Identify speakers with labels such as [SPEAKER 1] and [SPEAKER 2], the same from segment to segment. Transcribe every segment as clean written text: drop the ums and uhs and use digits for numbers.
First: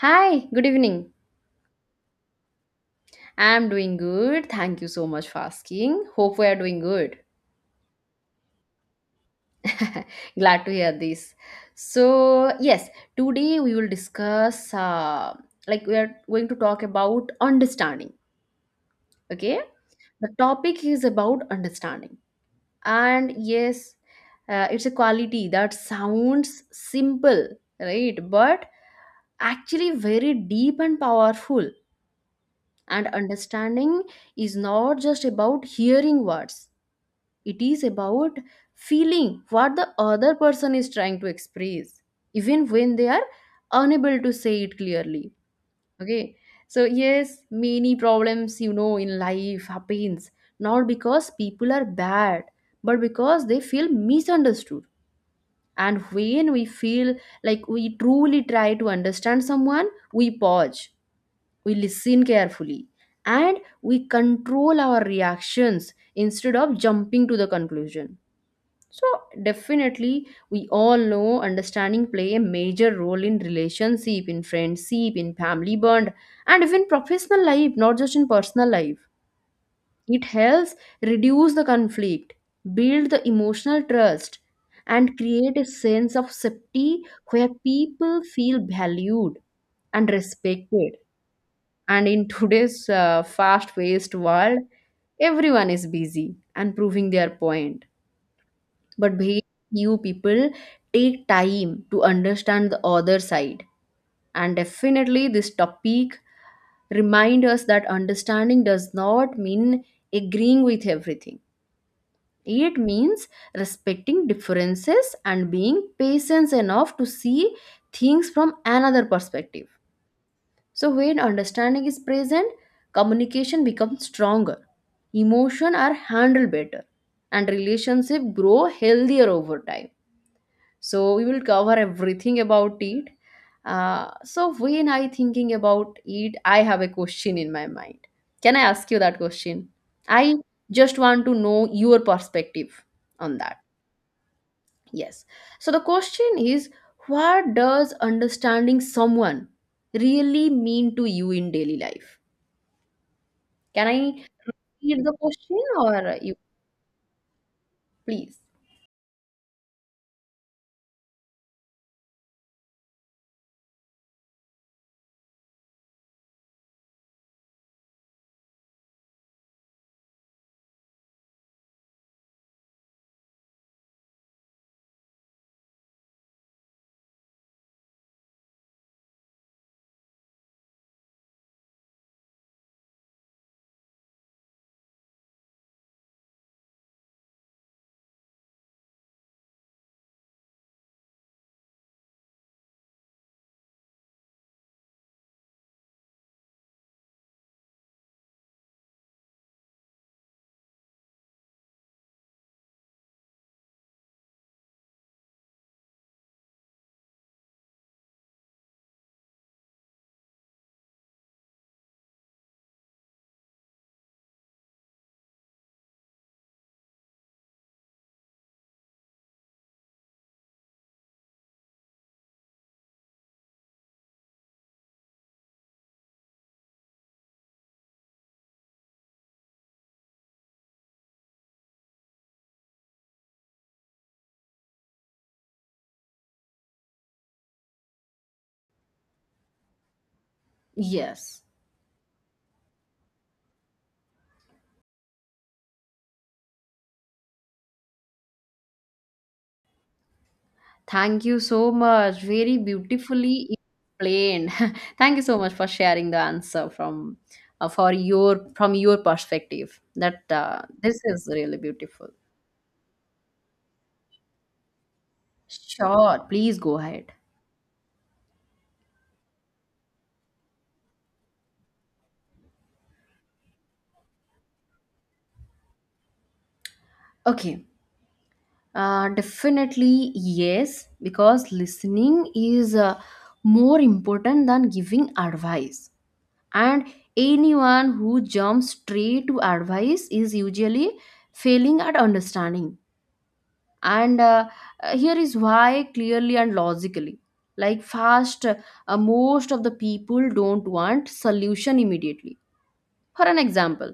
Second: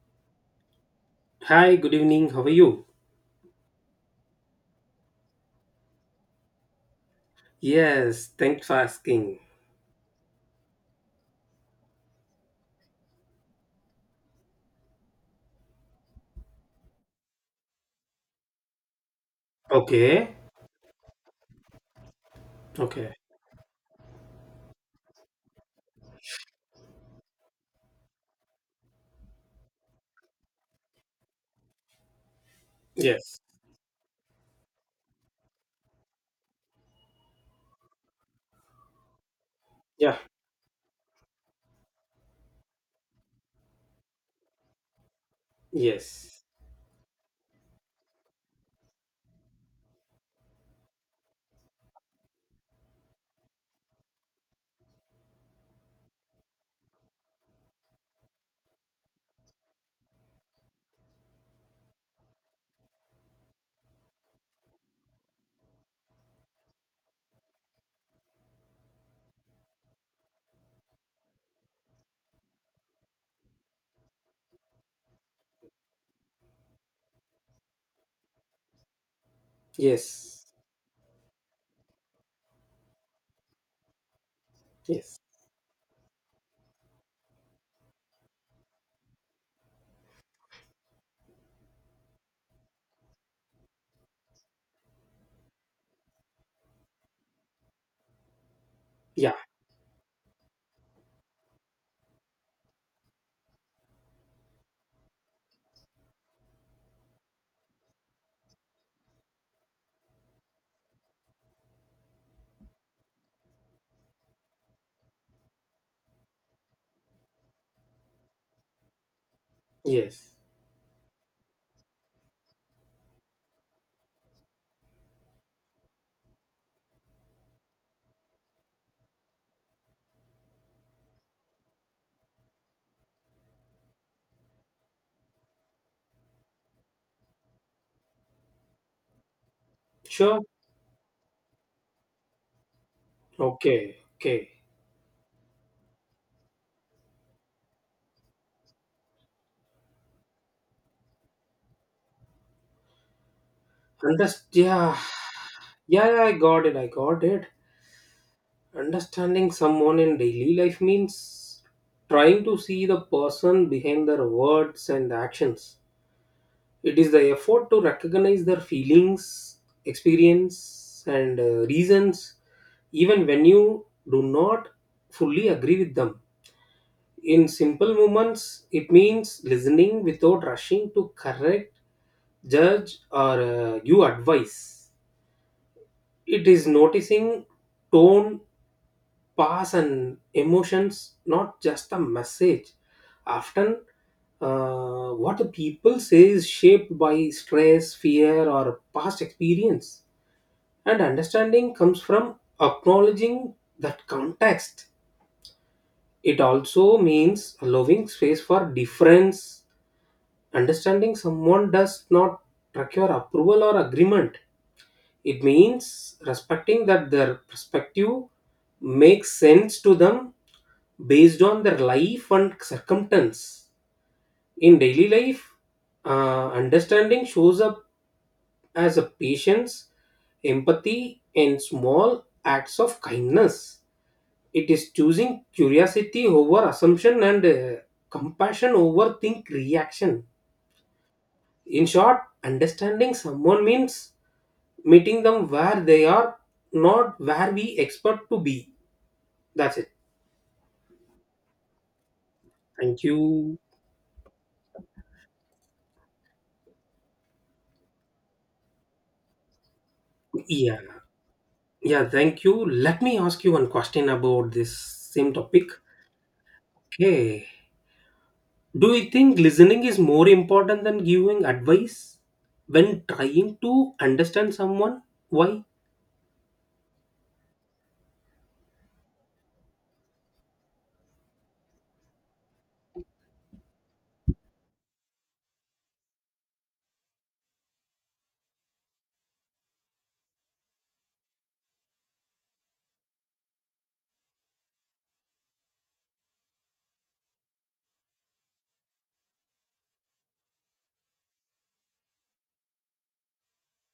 [SPEAKER 1] Hi, good evening.
[SPEAKER 2] Hi, good evening. How are you?
[SPEAKER 1] I'm doing good. Thank you so much for asking. Hope we are doing good.
[SPEAKER 2] Yes, thanks for asking.
[SPEAKER 1] Glad to hear this. So, yes, today we will discuss like we are going to talk about understanding. Okay? The
[SPEAKER 2] Okay.
[SPEAKER 1] topic is about understanding.
[SPEAKER 2] Okay.
[SPEAKER 1] And yes, it's a quality that sounds simple, right? But actually very deep and powerful. And
[SPEAKER 2] Yes.
[SPEAKER 1] understanding is not just about hearing words, it is about feeling what the
[SPEAKER 2] Yeah.
[SPEAKER 1] other person is trying to express, even when they are unable to say it clearly. Okay.
[SPEAKER 2] Yes.
[SPEAKER 1] So, yes, many problems, in life happens not because people are bad, but because they feel misunderstood. And when we feel like we truly try to understand someone, we pause, we listen carefully, and we control our reactions instead of jumping to the conclusion. So, definitely, we all know understanding play a major role in relationship, in friendship, in family bond, and even professional life, not just in personal life. It
[SPEAKER 2] Yes.
[SPEAKER 1] helps reduce the conflict, build the emotional trust, and
[SPEAKER 2] Yes.
[SPEAKER 1] create a sense of safety where people feel valued and respected. And in today's fast paced world, everyone is busy and proving their point. But
[SPEAKER 2] Yeah.
[SPEAKER 1] very few people take time to understand the other side. And definitely, this topic reminds us that understanding does not mean agreeing with everything. It means respecting differences and being patient enough to see things from another perspective.
[SPEAKER 2] Yes.
[SPEAKER 1] So, when understanding is present, communication becomes stronger, emotion are handled better, and relationship grow healthier over time. So, we will cover everything about it. So, when I thinking about it, I have a question in my mind. Can I ask you that question? I
[SPEAKER 2] Sure.
[SPEAKER 1] just want to know your perspective on that.
[SPEAKER 2] Okay. Okay.
[SPEAKER 1] Yes. So, the question is, what does understanding someone really mean to you in daily life? Can I
[SPEAKER 2] Yeah.
[SPEAKER 1] read the question
[SPEAKER 2] Yeah,
[SPEAKER 1] or
[SPEAKER 2] yeah, I
[SPEAKER 1] you
[SPEAKER 2] got it. I got it.
[SPEAKER 1] please?
[SPEAKER 2] Understanding someone in daily life means trying to see the person behind their words and actions. It is the effort to recognize their feelings, experience, and reasons, even when you do not fully agree with them. In simple moments, it means listening without rushing to correct, judge, or give advice. It is noticing tone, pass, and emotions, not just a message. Often, what the people say is shaped by stress, fear, or past experience. And understanding comes from acknowledging that context. It also means allowing space for difference. Understanding someone does not require approval or agreement. It means respecting that their perspective makes sense to them based on their life and circumstance. In daily life, understanding shows up as a patience, empathy, and small acts of kindness. It is choosing curiosity over assumption and compassion over think reaction.
[SPEAKER 1] Yes.
[SPEAKER 2] In short, understanding someone means meeting them where they are, not where we expect to be. That's it.
[SPEAKER 1] Thank you so much. Very
[SPEAKER 2] Thank
[SPEAKER 1] beautifully
[SPEAKER 2] you.
[SPEAKER 1] explained. Thank you so much for sharing the answer from your perspective. That
[SPEAKER 2] Yeah.
[SPEAKER 1] This is really
[SPEAKER 2] Yeah,
[SPEAKER 1] beautiful.
[SPEAKER 2] thank you. Let me ask you one question about this same topic.
[SPEAKER 1] Sure, please go ahead.
[SPEAKER 2] Okay. Do you think listening is more important than giving advice when trying to understand someone? Why?
[SPEAKER 1] Okay. Definitely yes, because listening is more important than giving advice. And anyone who jumps straight to advice is usually failing at understanding, and here is why clearly and logically. Like, fast, most of the people don't want solution immediately. For an example,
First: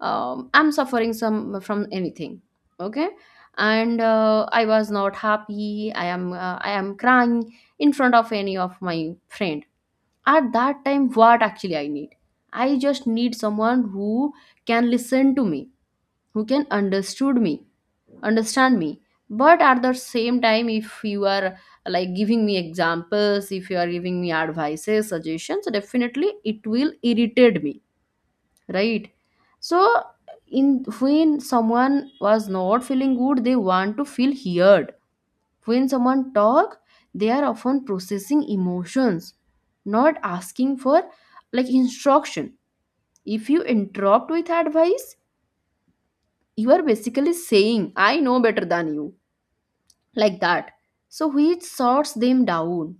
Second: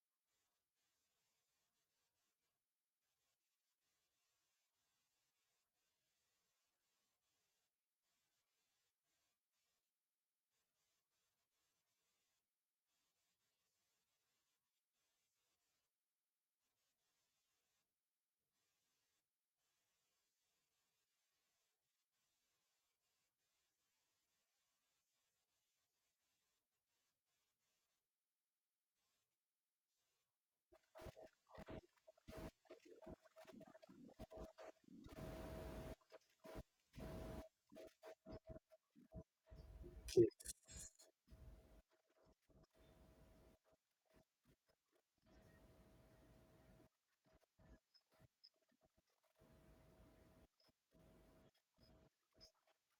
[SPEAKER 1] I'm suffering some from anything. Okay. And I was not happy, I am crying in front of any of my friend. At that time, what actually I need, I just need someone who can listen to me, who can understood me understand me. But at the same time, if you are like giving me examples, if you are giving me advices, suggestions, definitely it will irritate me, right? So, in when someone was not feeling good, they want to feel heard. When someone talk, they are often processing emotions, not asking for like instruction. If you interrupt with advice, you are basically saying, I know better than you, like that. So which sorts them down.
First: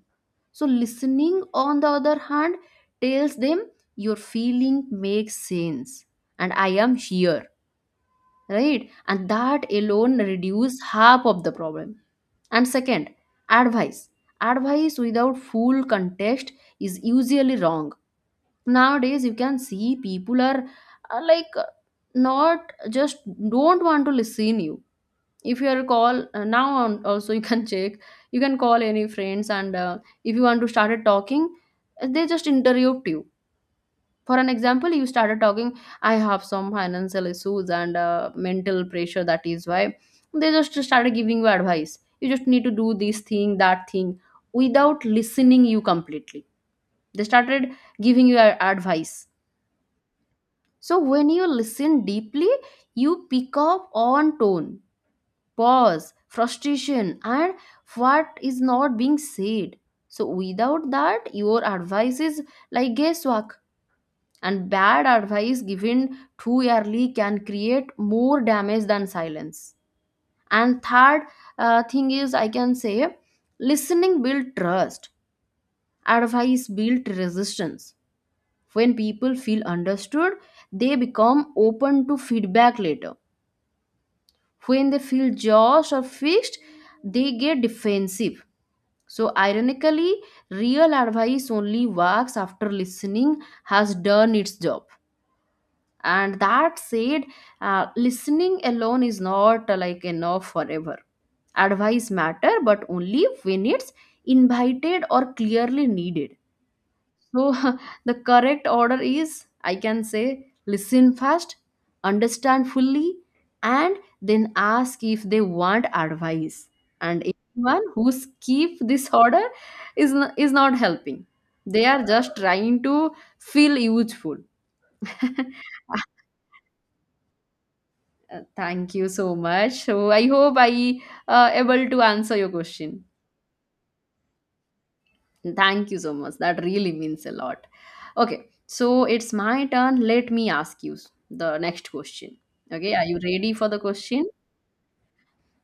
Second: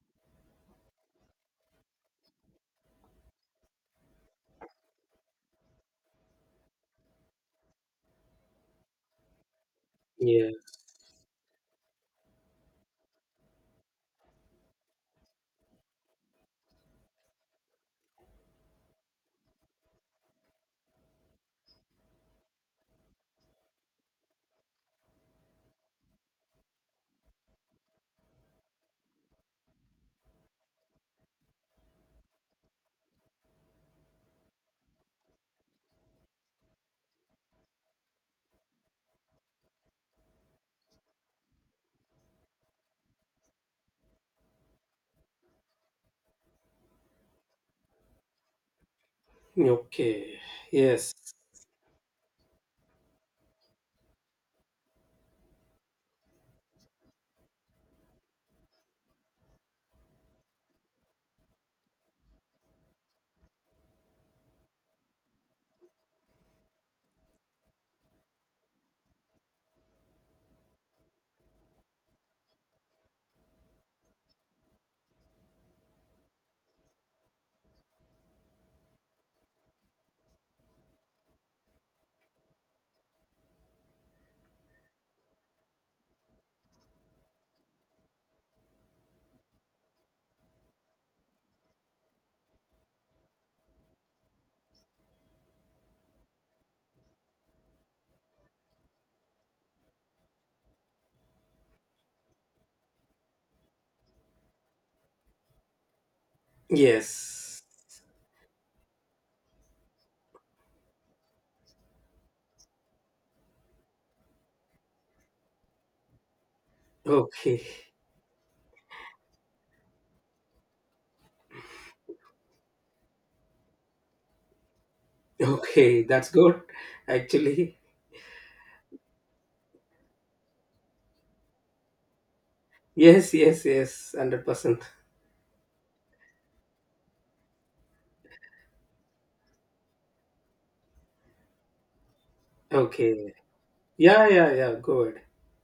[SPEAKER 1] So listening on the other hand tells them your feeling makes sense and I am here, right? And that alone
[SPEAKER 2] Yeah.
[SPEAKER 1] reduce half of the problem. And second, advice advice without full context is usually wrong. Nowadays you can see people are like not just don't want to listen you. If you are call now on, also you can check, you can call any friends. And if you want to start talking, they just interrupt you. For an example, you started talking, I have some financial issues and mental pressure, that is why. They just started giving you advice. You just need to do this thing, that thing, without listening you completely. They started giving you advice.
[SPEAKER 2] Okay.
[SPEAKER 1] So
[SPEAKER 2] Yes.
[SPEAKER 1] when you listen deeply, you pick up on tone, pause, frustration, and what is not being said. So without that, your advice is like guesswork, and bad advice given too early can create more damage than silence. And third, thing is, I can say, listening builds trust, advice builds resistance. When people feel understood, they become open to feedback later. When they feel judged or fixed, they get defensive. So ironically, real advice only works after listening has done its job. And that said, listening alone is not like enough forever. Advice matter, but only when it's invited or clearly needed. So
[SPEAKER 2] Yes.
[SPEAKER 1] the correct order is, I can say, listen first, understand fully, and then ask if they want advice. And
[SPEAKER 2] Okay.
[SPEAKER 1] anyone who skip this order is not helping. They are just trying to feel useful.
[SPEAKER 2] Okay. That's good. Actually.
[SPEAKER 1] Thank you so much. So I hope I able to answer your question.
[SPEAKER 2] Yes. Yes. Yes. 100%.
[SPEAKER 1] Thank you so much. That really means a lot. Okay, so it's my turn. Let me ask you the next question. Okay, are you
[SPEAKER 2] Okay.
[SPEAKER 1] ready for the
[SPEAKER 2] Yeah.
[SPEAKER 1] question?
[SPEAKER 2] Yeah. Yeah. Good.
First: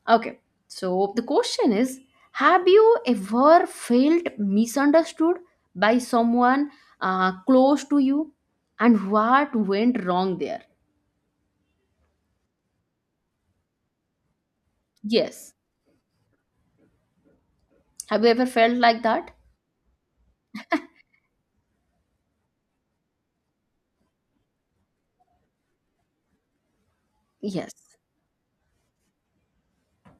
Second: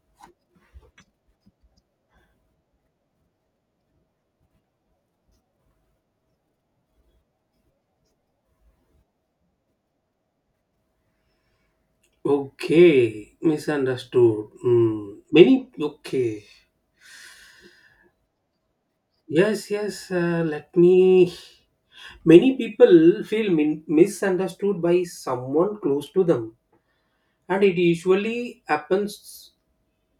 [SPEAKER 1] Okay, so the question is: have you ever felt misunderstood by someone close to you, and what went wrong there?
[SPEAKER 2] Okay. Misunderstood. Hmm.
[SPEAKER 1] Yes.
[SPEAKER 2] Many. Okay.
[SPEAKER 1] Have you ever felt like that?
[SPEAKER 2] Yes. Yes. Let me. Many people feel misunderstood by someone close to them, and it
[SPEAKER 1] Yes.
[SPEAKER 2] usually happens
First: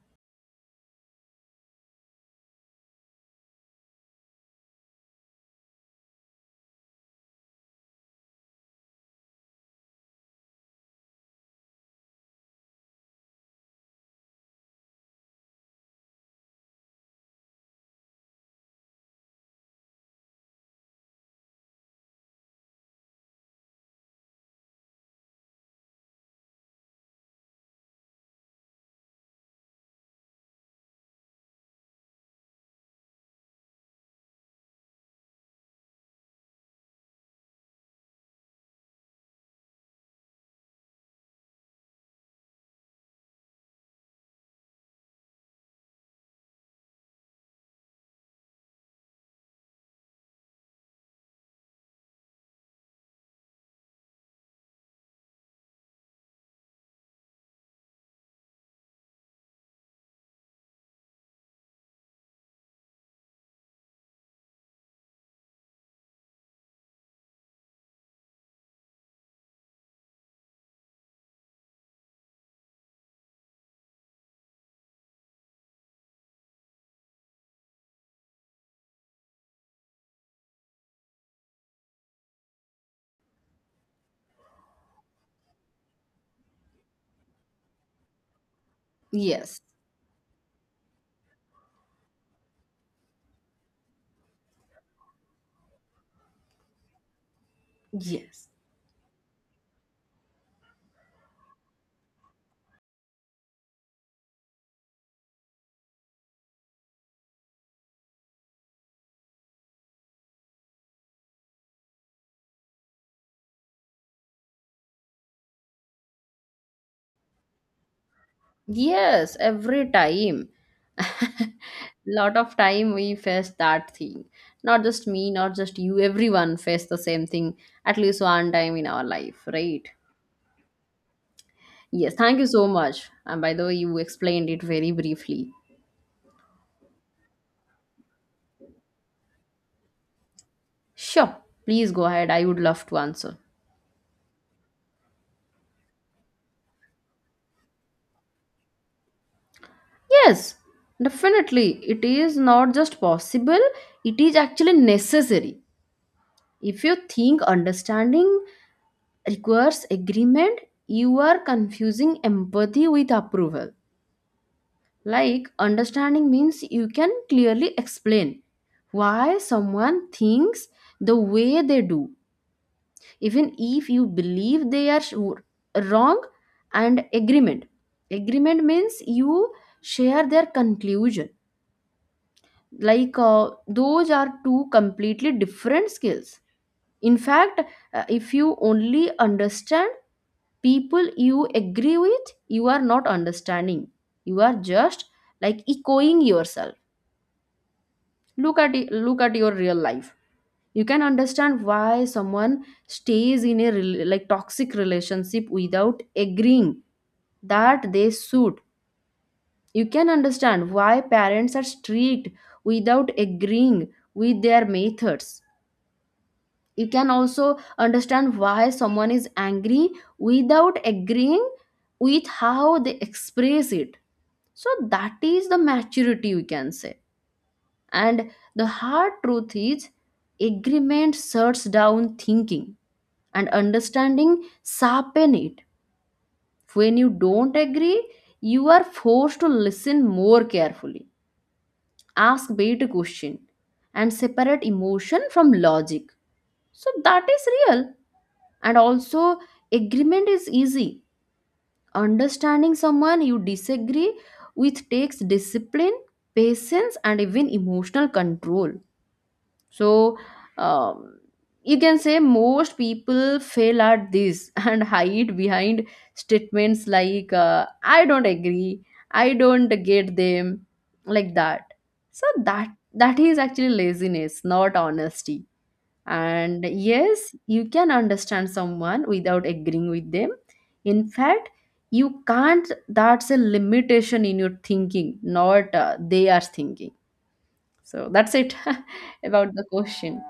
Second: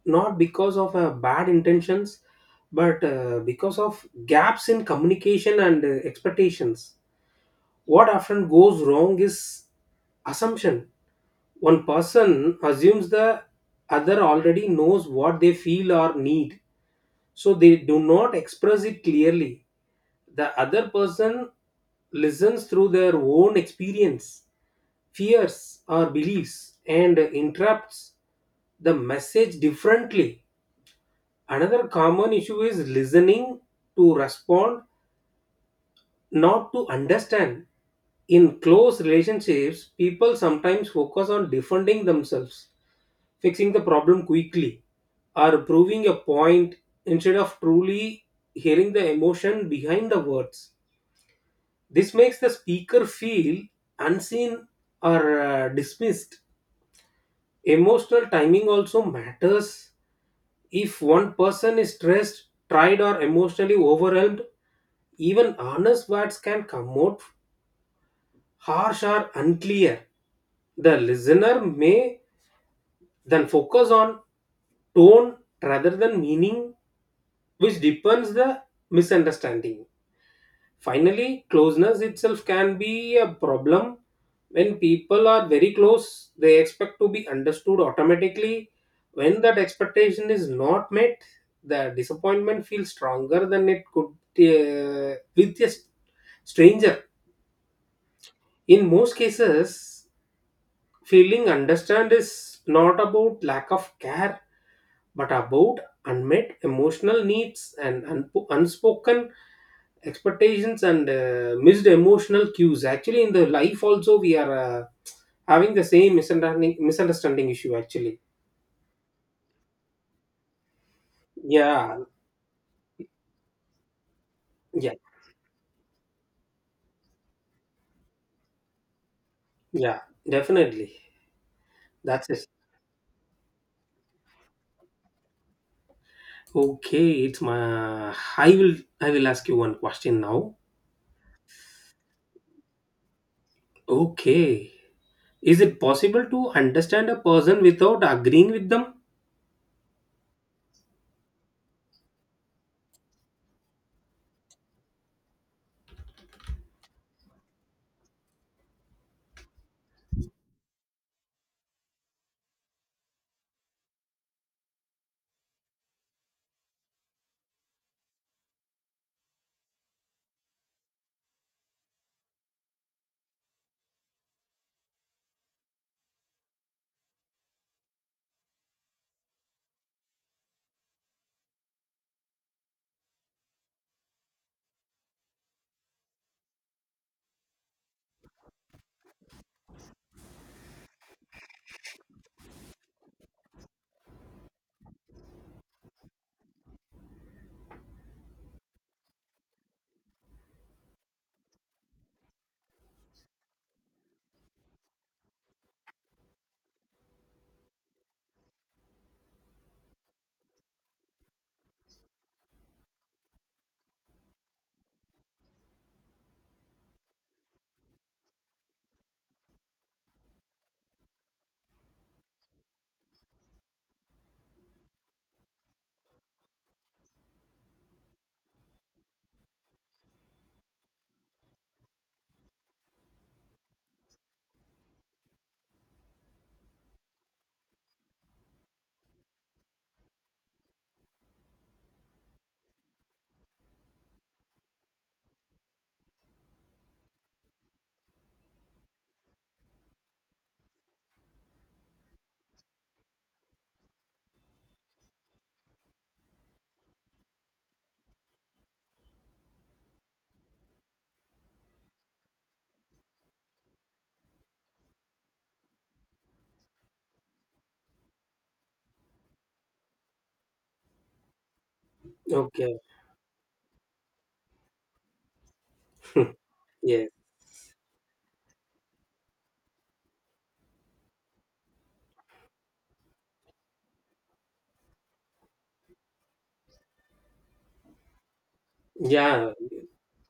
[SPEAKER 2] not because of bad intentions but because of gaps in communication and expectations. What often goes wrong is assumption. One person assumes the other already knows what they feel or need, so they do not express it clearly. The other person listens through their own experience, fears, or beliefs and interrupts the message differently. Another common issue is listening to respond, not to understand. In close relationships, people sometimes focus on defending themselves, fixing the problem quickly, or proving a point instead of truly hearing the emotion behind the words. This makes the speaker feel unseen or dismissed. Emotional timing also matters. If one person is stressed, tried, or emotionally overwhelmed, even honest words can come out harsh or unclear. The listener may then focus on tone rather than meaning, which deepens the misunderstanding. Finally, closeness itself can be a problem. When people are very close, they expect to be understood automatically. When that
[SPEAKER 1] Yes.
[SPEAKER 2] expectation is not met, the disappointment feels stronger than it could with a stranger.
[SPEAKER 1] Yes.
[SPEAKER 2] In most cases, feeling understand is not about lack of care, but about unmet emotional needs and unspoken expectations and missed emotional cues. Actually, in the life also, we are having the same misunderstanding issue. Actually,
[SPEAKER 1] Yes, every time.
[SPEAKER 2] yeah,
[SPEAKER 1] Lot of time we face that thing. Not
[SPEAKER 2] yeah,
[SPEAKER 1] just me, not just you, everyone face the same thing at least one time in our life, right?
[SPEAKER 2] yeah, definitely.
[SPEAKER 1] Yes,
[SPEAKER 2] That's
[SPEAKER 1] thank
[SPEAKER 2] it.
[SPEAKER 1] you so much. And by the way, you explained it very briefly.
[SPEAKER 2] Okay, it's my. I will. I will ask you one question now.
[SPEAKER 1] Sure, please go ahead. I would love to answer.
[SPEAKER 2] Okay. Is it possible to understand a person without agreeing with them?
[SPEAKER 1] Yes, definitely. It is not just possible, it is actually necessary. If you think understanding requires agreement, you are confusing empathy with approval. Like, understanding means you can clearly explain why someone thinks the way they do, even if you believe they are wrong. And agreement. Agreement means you share their conclusion. Like, those are two completely different skills. In fact, if you only understand people you agree with, you are not understanding. You are just like echoing yourself. Look at it, look at your real life. You can understand why someone stays in a like toxic relationship without agreeing that they should. You can understand why parents are strict without agreeing with their methods. You can also understand why someone is angry without agreeing with how they express it. So that is the maturity, we can say. And the hard truth is, agreement shuts down thinking, and understanding sharpen it. When you don't agree, you are forced to listen more carefully, ask better question, and separate emotion from logic. So that is real. And also, agreement is easy. Understanding someone you disagree with takes discipline, patience, and even emotional control. So um, you can say most people fail at this and hide behind statements like, I don't agree, I don't get them, like that. So that
[SPEAKER 2] Okay.
[SPEAKER 1] that is actually laziness, not honesty. And
[SPEAKER 2] Yes.
[SPEAKER 1] yes, you can understand someone without agreeing with them. In fact, you can't. That's a limitation in your thinking, not they are thinking. So that's it
[SPEAKER 2] Yeah.
[SPEAKER 1] about the question.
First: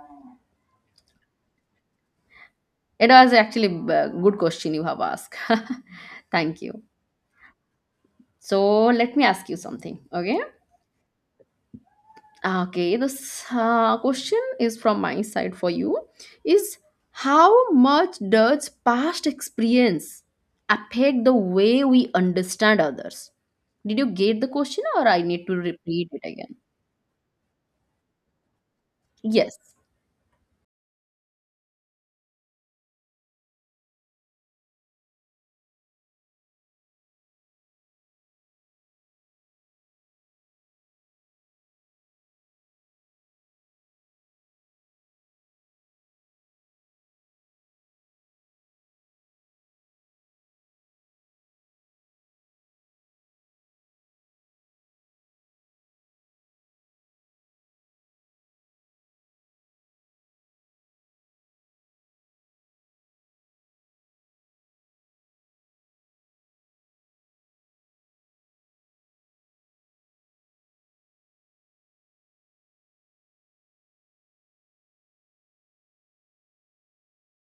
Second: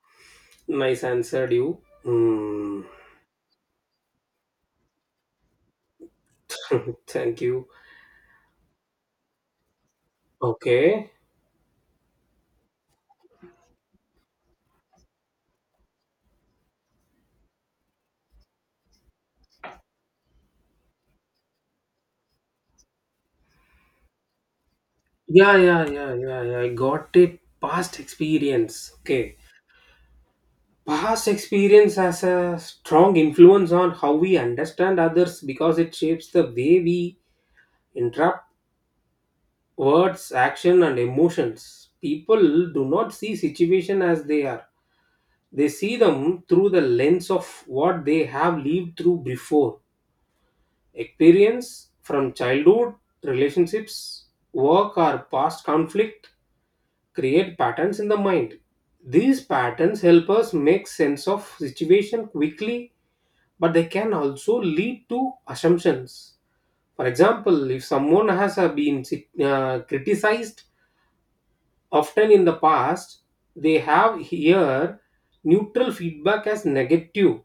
[SPEAKER 2] Nice answered you. Hmm.
[SPEAKER 1] It was actually a good question you have asked. Thank you.
[SPEAKER 2] Thank you.
[SPEAKER 1] So let me ask you something. Okay.
[SPEAKER 2] Okay.
[SPEAKER 1] Okay. This question is from my side for you. Is How much does past experience affect the way we understand others? Did you get the question, or I need to
[SPEAKER 2] Yeah, yeah,
[SPEAKER 1] repeat
[SPEAKER 2] yeah,
[SPEAKER 1] it
[SPEAKER 2] yeah,
[SPEAKER 1] again?
[SPEAKER 2] yeah. I got a past experience. Okay.
[SPEAKER 1] Yes.
[SPEAKER 2] Past experience has a strong influence on how we understand others because it shapes the way we interpret words, action, and emotions. People do not see situation as they are. They see them through the lens of what they have lived through before. Experience from childhood, relationships, work, or past conflict create patterns in the mind. These patterns help us make sense of situation quickly, but they can also lead to assumptions. For example, if someone has been criticized often in the past, they have here neutral feedback as negative.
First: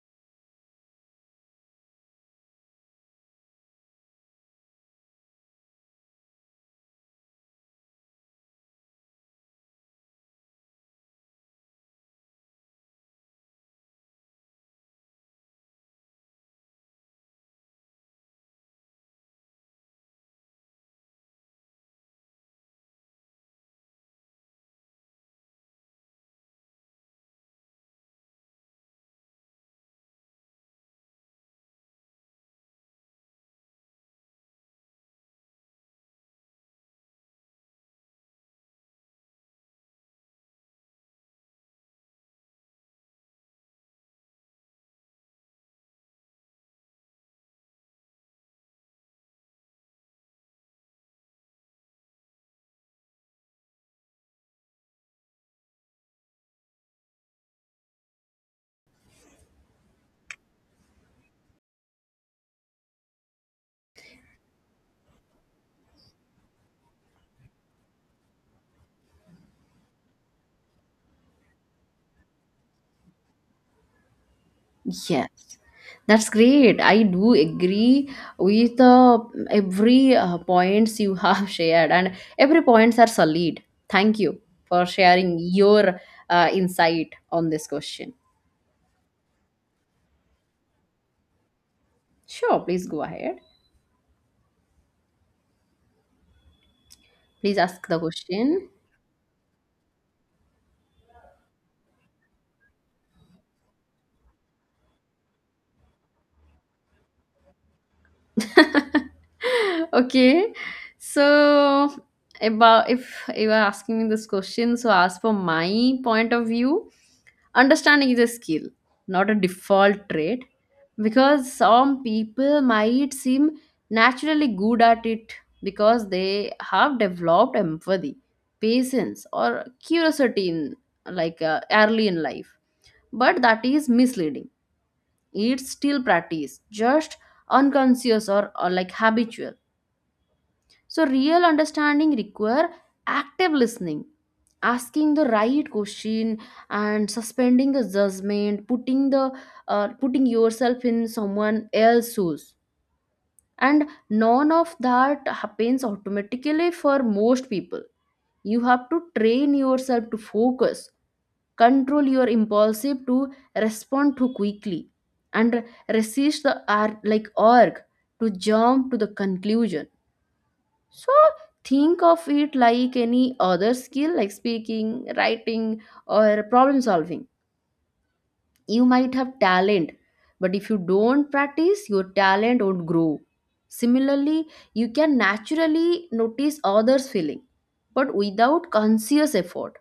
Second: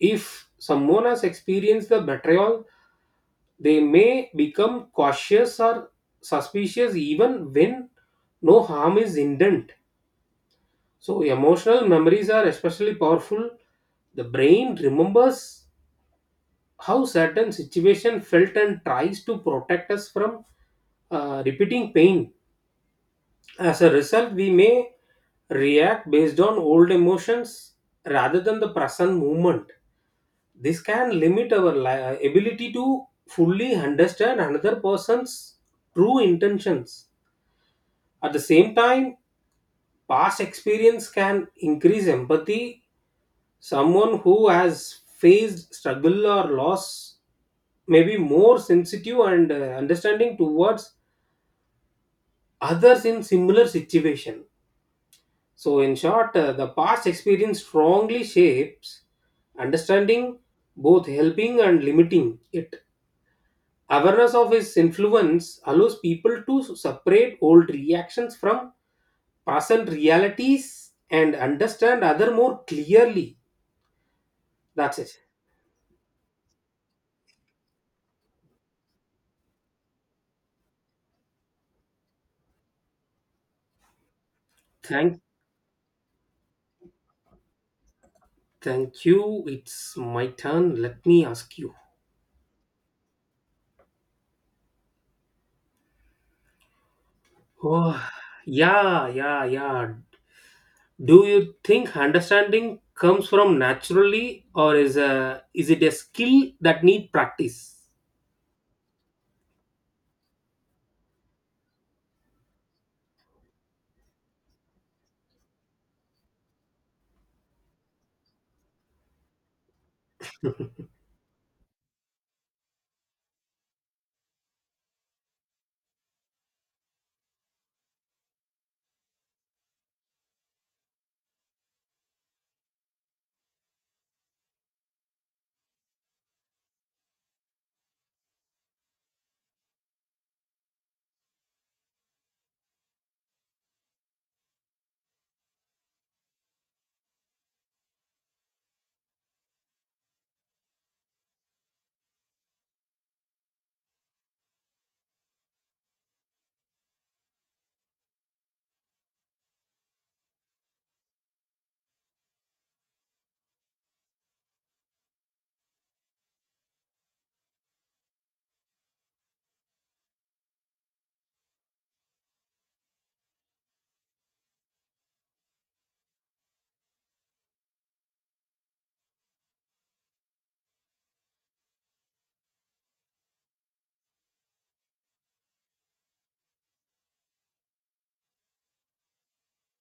[SPEAKER 2] If someone has experienced the betrayal, they may become cautious or suspicious even when no harm is intent. So, emotional memories are especially powerful. The brain remembers how certain situation felt and tries to protect us from repeating pain. As a result, we may react based on old emotions rather than the present moment. This can limit our ability to fully understand another person's true intentions. At the same time, past experience can increase empathy. Someone who has faced struggle or loss may be more sensitive and understanding towards others in similar situation. So, in short, the past experience strongly shapes understanding, both helping and limiting it. Awareness of his influence allows people to separate old reactions from present realities and understand other more clearly. That's it.
[SPEAKER 1] Yes, that's great. I do agree with every points you have shared, and every points are solid. Thank you for
[SPEAKER 2] Thank,
[SPEAKER 1] sharing your insight on this question.
[SPEAKER 2] thank you. It's my turn. Let me ask you.
[SPEAKER 1] Sure, please go ahead. Please ask
[SPEAKER 2] Oh,
[SPEAKER 1] the question.
[SPEAKER 2] yeah. Do you think understanding comes from naturally, or is it a skill that need practice?
[SPEAKER 1] Okay. So about, if you are asking me this question, so as for my point of view, understanding is a skill, not a default trait. Because some people might seem naturally good at it because they have developed empathy, patience, or curiosity in like early in life. But that is misleading, it's still practice, just unconscious or like habitual. So real understanding require active listening, asking the right question, and suspending the judgment, putting yourself in someone else's shoes. And none of that happens automatically for most people. You have to train yourself to focus, control your impulsive to respond too quickly, and resist the urge to jump to the conclusion. So think of it like any other skill, like speaking, writing, or problem solving. You might have talent, but if you don't practice your talent won't grow. Similarly, you can naturally notice others feeling, but without conscious effort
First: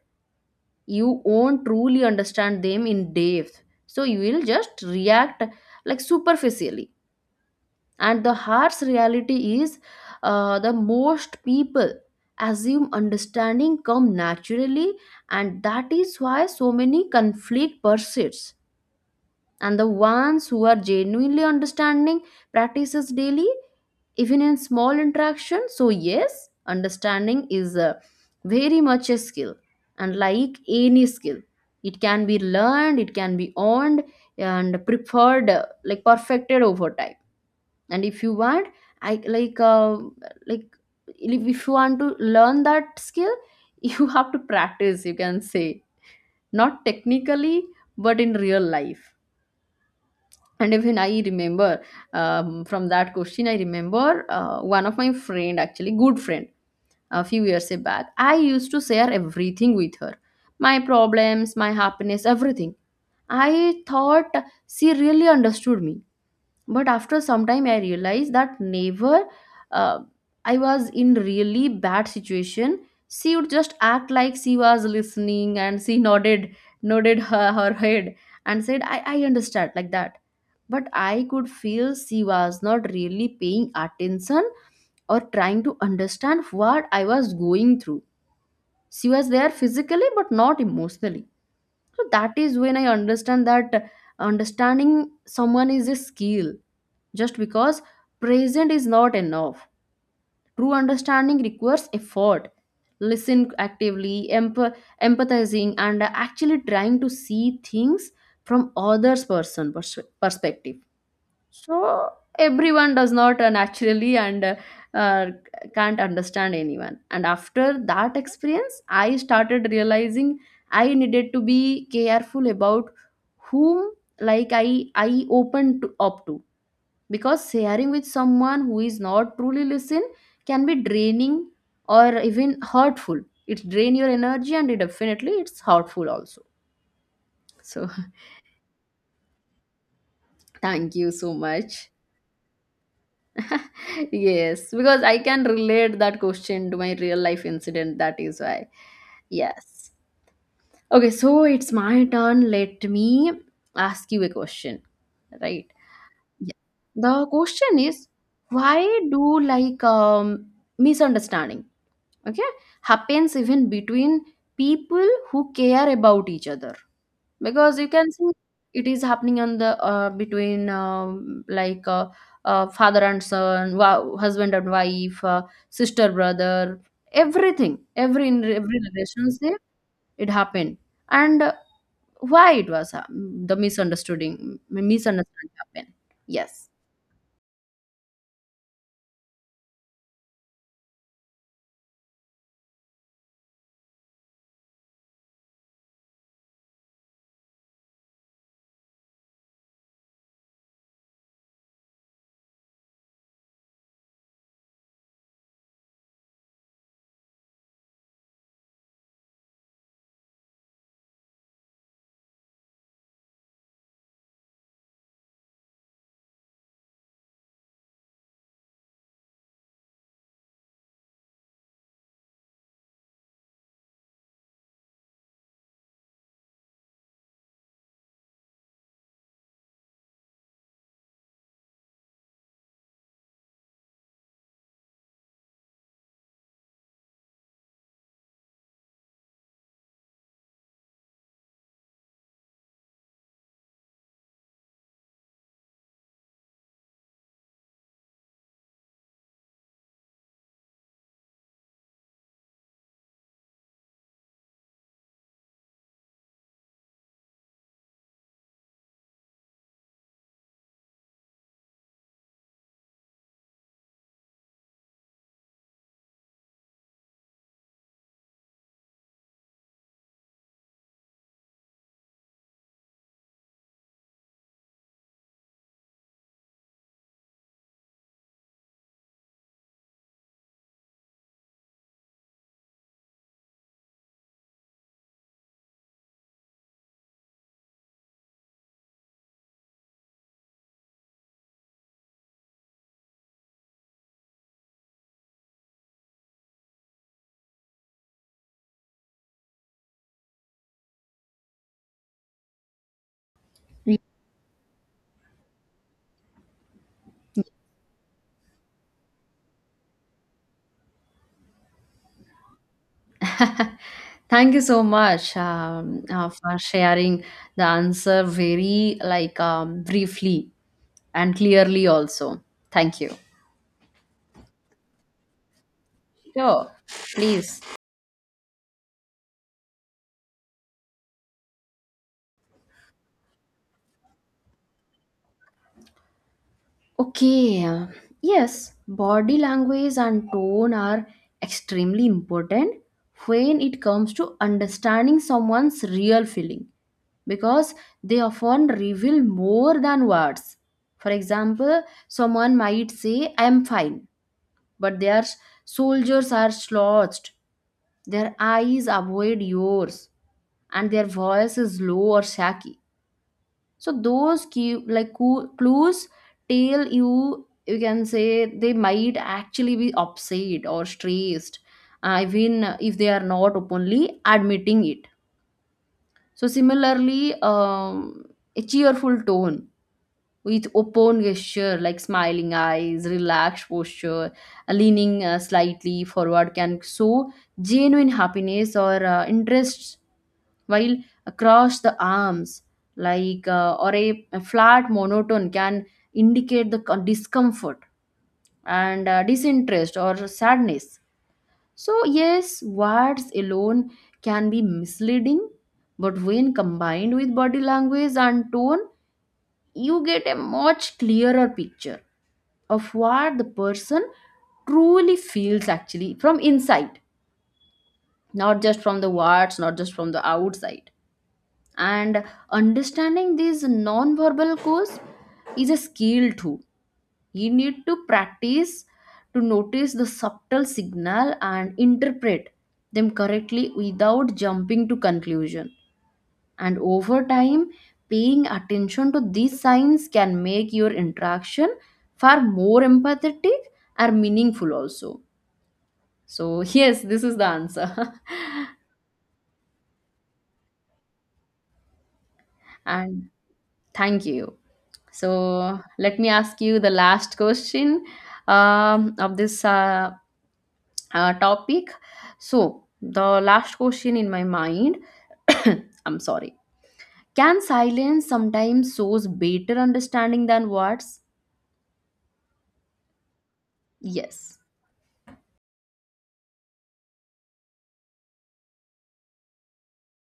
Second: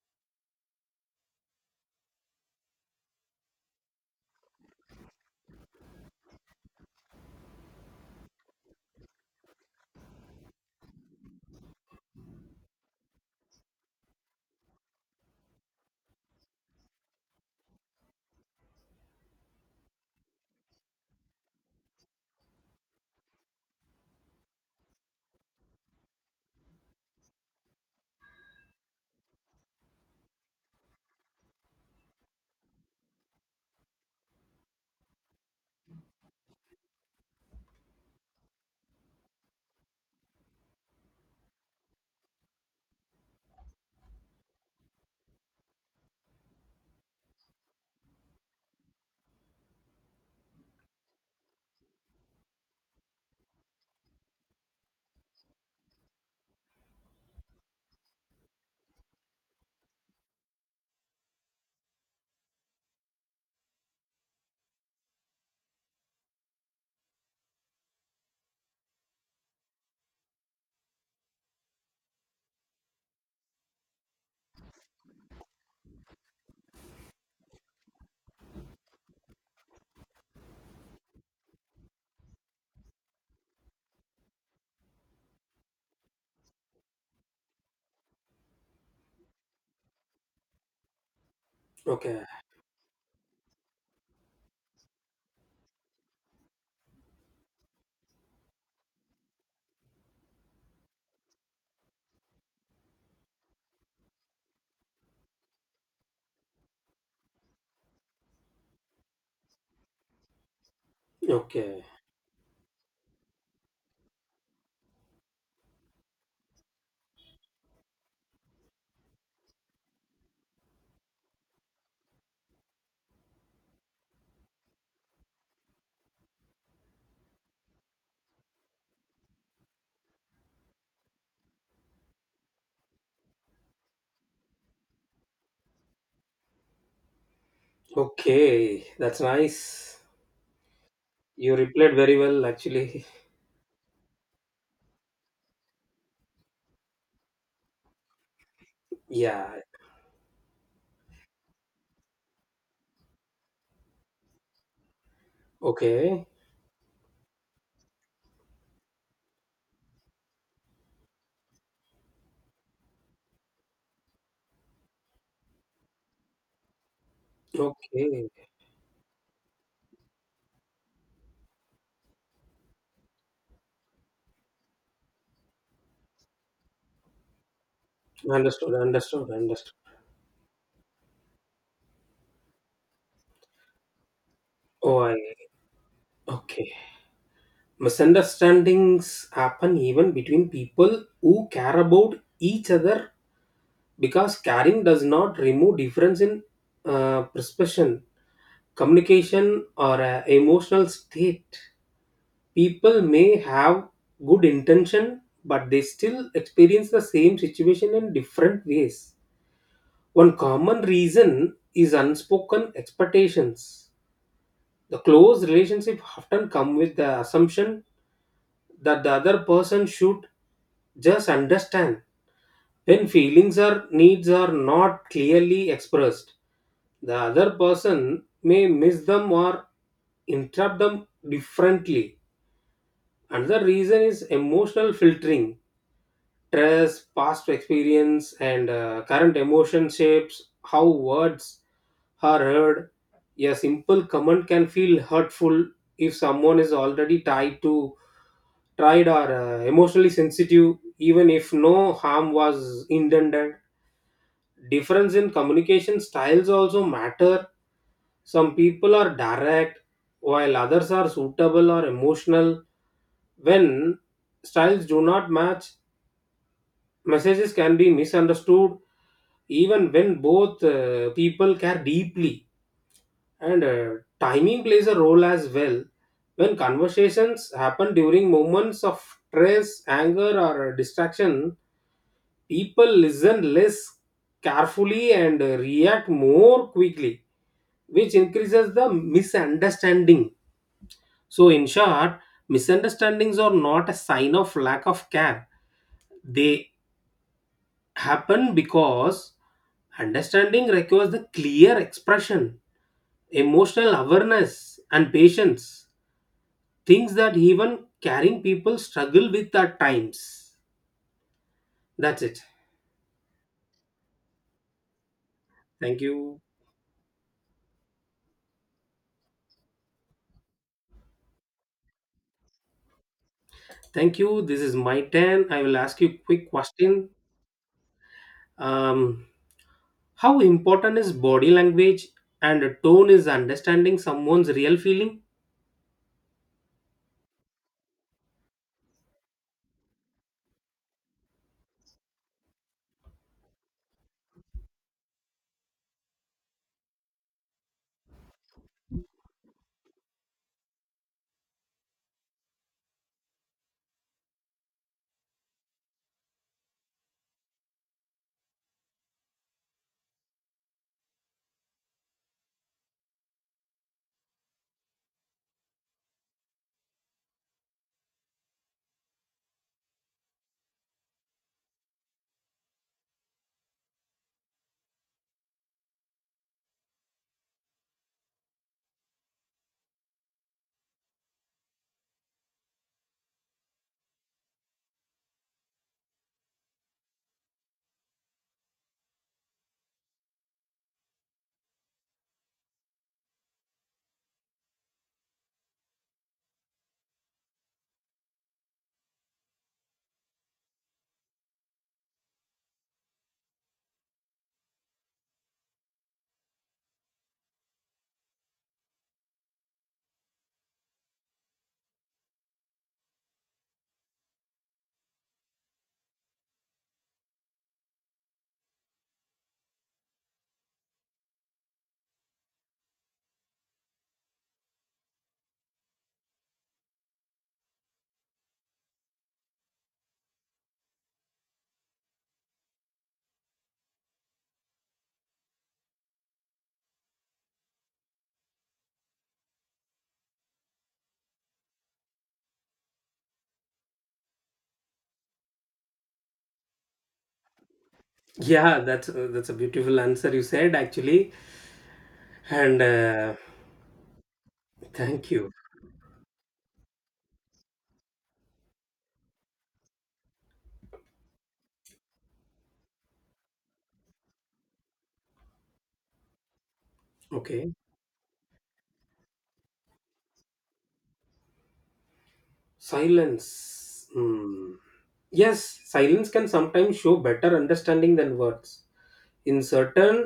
[SPEAKER 1] you won't truly understand them in depth. So you will just react, like, superficially. And the harsh reality is, the most people assume understanding come naturally, and that is why so many conflict persists. And the ones who are genuinely understanding practices daily, even in small interaction. So yes, understanding is a very much a skill, and like any skill it can be learned, it can be owned, and preferred like perfected over time. And if you want I like if you want to learn that skill you have to practice, you can say, not technically but in real life. And even I remember, from that question, I remember one of my friend, actually good friend, a few years back. I used to share everything with her: my problems, my happiness, everything. I thought she really understood me, but after some time I realized that never. uh, I was in really bad situation. She would just act like she was listening, and she nodded her head, and said, "I understand," like that, but I could feel she was not really paying attention or trying to understand what I was going through. She was there physically but not emotionally. So
[SPEAKER 2] Okay,
[SPEAKER 1] that is when I understand that understanding someone is a skill. Just because present is not enough. True understanding requires effort. Listen actively, empathizing, and actually trying to see things from others' perspective.
[SPEAKER 2] okay,
[SPEAKER 1] So everyone does not naturally and uh, can't understand anyone. And after that experience, I started realizing I needed to be careful about whom, like I open to, up to, because sharing with someone who is not truly listen can be draining or even hurtful. It drain your energy and it definitely it's hurtful also. So
[SPEAKER 2] okay. That's nice.
[SPEAKER 1] thank you so
[SPEAKER 2] You
[SPEAKER 1] much.
[SPEAKER 2] replied very well, actually.
[SPEAKER 1] Yes, because I can relate that question to my real life incident. That is why.
[SPEAKER 2] Yeah.
[SPEAKER 1] Yes. Okay, so it's my turn. Let me ask you a question. Right.
[SPEAKER 2] Okay.
[SPEAKER 1] Yeah. The question is, why do like misunderstanding, okay, happens even between people who care about each other? Because you can
[SPEAKER 2] Okay.
[SPEAKER 1] see it is happening on the between like father and son, husband and wife, sister brother, everything, every in
[SPEAKER 2] Understood.
[SPEAKER 1] every
[SPEAKER 2] Understood.
[SPEAKER 1] relationship,
[SPEAKER 2] Understood.
[SPEAKER 1] it happened. And why it was the misunderstanding
[SPEAKER 2] Oh, I
[SPEAKER 1] misunderstanding happened? Yes.
[SPEAKER 2] Okay. Misunderstandings happen even between people who care about each other because caring does not remove difference in perception, communication, or emotional state. People may have good intention, but they still experience the same situation in different ways. One common reason is unspoken expectations. The close relationship often come with the assumption that the other person should just understand. When feelings or needs are not clearly expressed, the other person may miss them or interpret them differently. Another reason is emotional filtering. Stress, past experience, and current emotion shapes how words are heard. A simple comment can feel hurtful if someone is already tied to tried or emotionally sensitive even if no harm was intended. Difference in communication styles also matter. Some people are direct, while others are suitable or emotional. When styles do not match, messages can be misunderstood even when both people care deeply. And timing plays a role as well. When conversations happen during moments of stress, anger, or distraction, people listen less carefully and react more quickly, which increases the misunderstanding. So, in short, misunderstandings are not a sign of lack of care, they happen because understanding requires the clear expression, emotional awareness, and patience, things that even caring people struggle with at times. That's it.
[SPEAKER 1] Yeah. Thank you so much
[SPEAKER 2] Thank you.
[SPEAKER 1] for sharing the answer very like briefly and clearly also. Thank you.
[SPEAKER 2] Thank you. This is my turn. I will ask you a quick
[SPEAKER 1] Sure,
[SPEAKER 2] question.
[SPEAKER 1] please.
[SPEAKER 2] Um, how important is body language and tone is understanding someone's real feeling?
[SPEAKER 1] Okay, yes, body language and tone are extremely important when it comes to understanding someone's real feeling, because they often reveal more than words. For example, someone might say, "I am fine," but their soldiers are slouched, their eyes avoid yours, and their voice is low or shaky. So those key like clues tell you, you can say, they might actually be upset or stressed, even if they are not openly admitting it. So similarly, a cheerful tone with open gesture, like smiling eyes, relaxed posture, leaning slightly forward, can show genuine happiness or interest, while across the arms, or a flat monotone, can indicate the discomfort and disinterest or sadness. So yes, words alone can be misleading, but when combined with body language and tone, you get a much clearer picture of what the person truly feels, actually from inside, not just from the words, not just from the outside. And understanding these non-verbal cues is a skill too. You need to practice to notice the subtle signal and interpret them correctly without jumping to conclusion. And over time, paying attention to these signs can make your interaction far more empathetic and meaningful also. So yes, this is the answer.
[SPEAKER 2] Yeah, that's a beautiful answer you said actually, and
[SPEAKER 1] And thank you.
[SPEAKER 2] thank you.
[SPEAKER 1] So let me ask you the last question, of this topic. So the last question in my mind, I'm sorry. Can
[SPEAKER 2] Okay,
[SPEAKER 1] silence sometimes shows better understanding than words?
[SPEAKER 2] silence.
[SPEAKER 1] Yes.
[SPEAKER 2] Hmm. Yes, silence can sometimes show better understanding than words. In certain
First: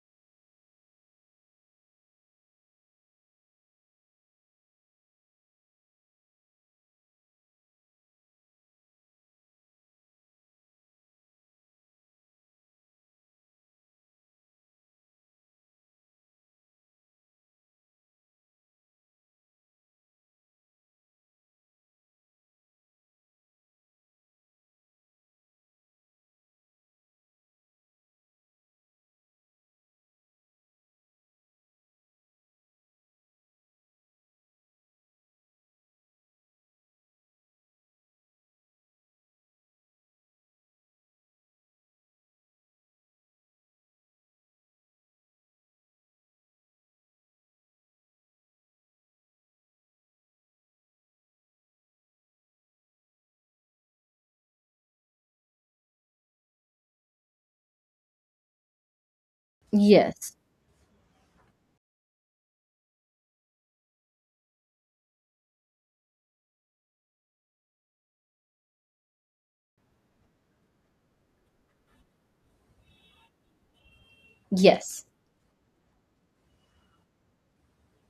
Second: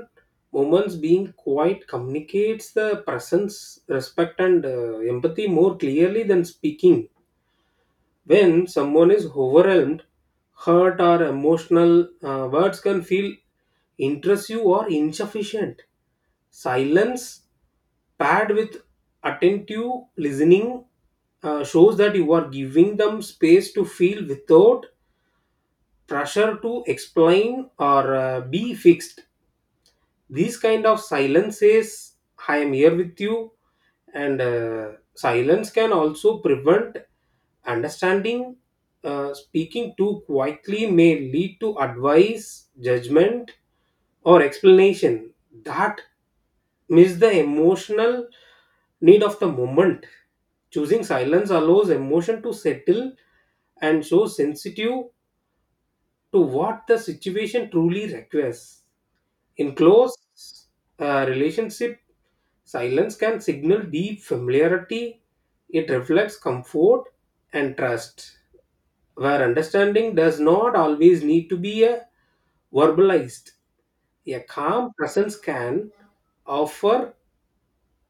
[SPEAKER 2] moments, being quiet communicates the presence, respect, and empathy more clearly than speaking. When someone is overwhelmed, hurt, or emotional, words can feel intrusive or insufficient. Silence paired with attentive listening shows that you are giving them space to feel without pressure to explain or be fixed. These kind of silences, I am here with you. And silence can also prevent understanding. Speaking too quietly may lead to advice, judgment, or explanation that miss the emotional need of the moment. Choosing silence allows emotion to settle and show sensitive to what the situation truly requires. In close
[SPEAKER 1] Yes.
[SPEAKER 2] relationship, silence can signal deep familiarity. It reflects comfort and trust, where understanding does not always need to be a verbalized. A calm
[SPEAKER 1] Yes.
[SPEAKER 2] presence can offer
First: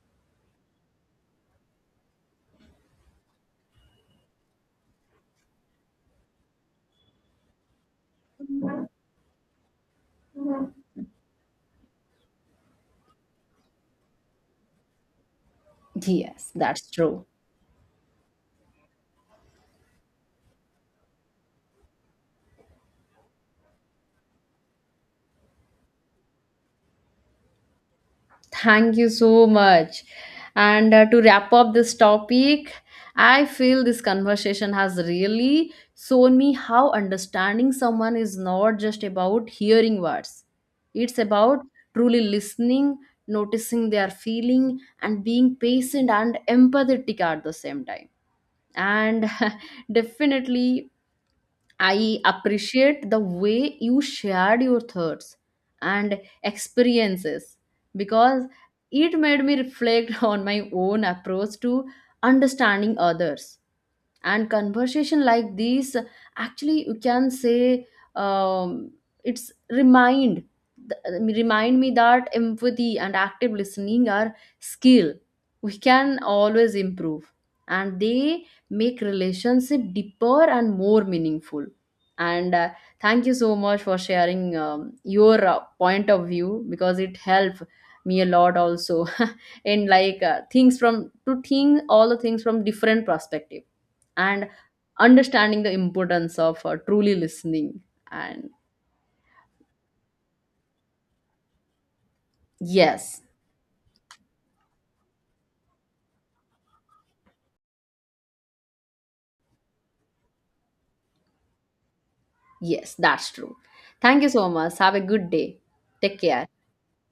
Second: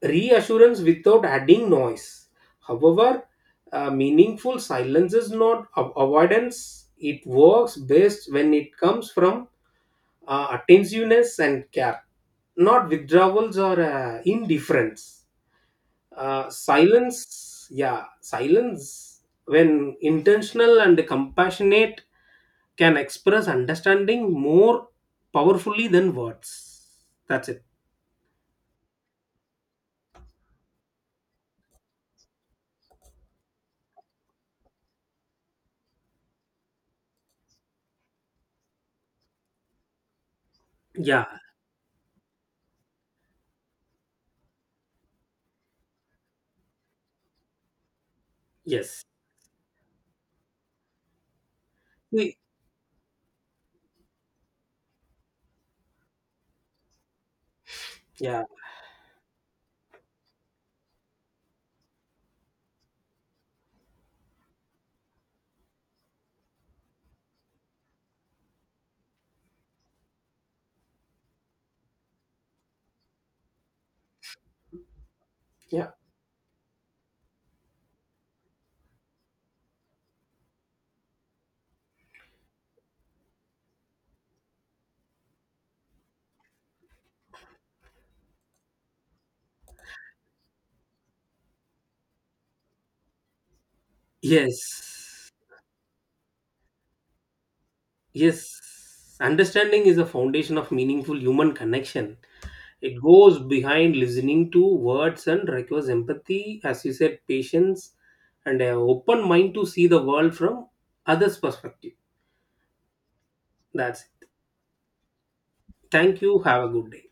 [SPEAKER 2] reassurance without adding noise. However, meaningful silence is not avoidance. It works best when it comes from attentiveness and care, not withdrawals or indifference.
[SPEAKER 1] Yes. That's
[SPEAKER 2] Silence
[SPEAKER 1] true.
[SPEAKER 2] Yeah, silence, when intentional and compassionate, can express understanding more powerfully than words. That's it.
[SPEAKER 1] Thank you so much. And to wrap up this topic, I feel this conversation has really shown me how understanding someone is not just about hearing words, it's
[SPEAKER 2] Yeah.
[SPEAKER 1] about truly listening, noticing their feeling, and being patient and empathetic at the same time.
[SPEAKER 2] Yes.
[SPEAKER 1] And definitely, I
[SPEAKER 2] We-
[SPEAKER 1] appreciate the way you shared your thoughts and experiences,
[SPEAKER 2] yeah.
[SPEAKER 1] because it made me reflect on my own approach to understanding others, and conversation like these, actually you can say, um, it's remind remind me that empathy and active listening are skill we
[SPEAKER 2] yeah
[SPEAKER 1] can always improve, and they make relationship deeper and more meaningful. And thank you so much for sharing your point of view, because it helped me a lot also in like things from to think all the things from different perspective. And
[SPEAKER 2] yes.
[SPEAKER 1] understanding the importance of truly listening. And
[SPEAKER 2] Yes, understanding is a foundation of meaningful human connection. It
[SPEAKER 1] yes,
[SPEAKER 2] goes behind listening to words and requires empathy, as you said, patience, and an open mind to see the world from others perspective.
[SPEAKER 1] yes, that's true.
[SPEAKER 2] That's
[SPEAKER 1] Thank
[SPEAKER 2] it.
[SPEAKER 1] you so much. Have a good day. Take
[SPEAKER 2] Thank you.
[SPEAKER 1] care.
[SPEAKER 2] Have a good day.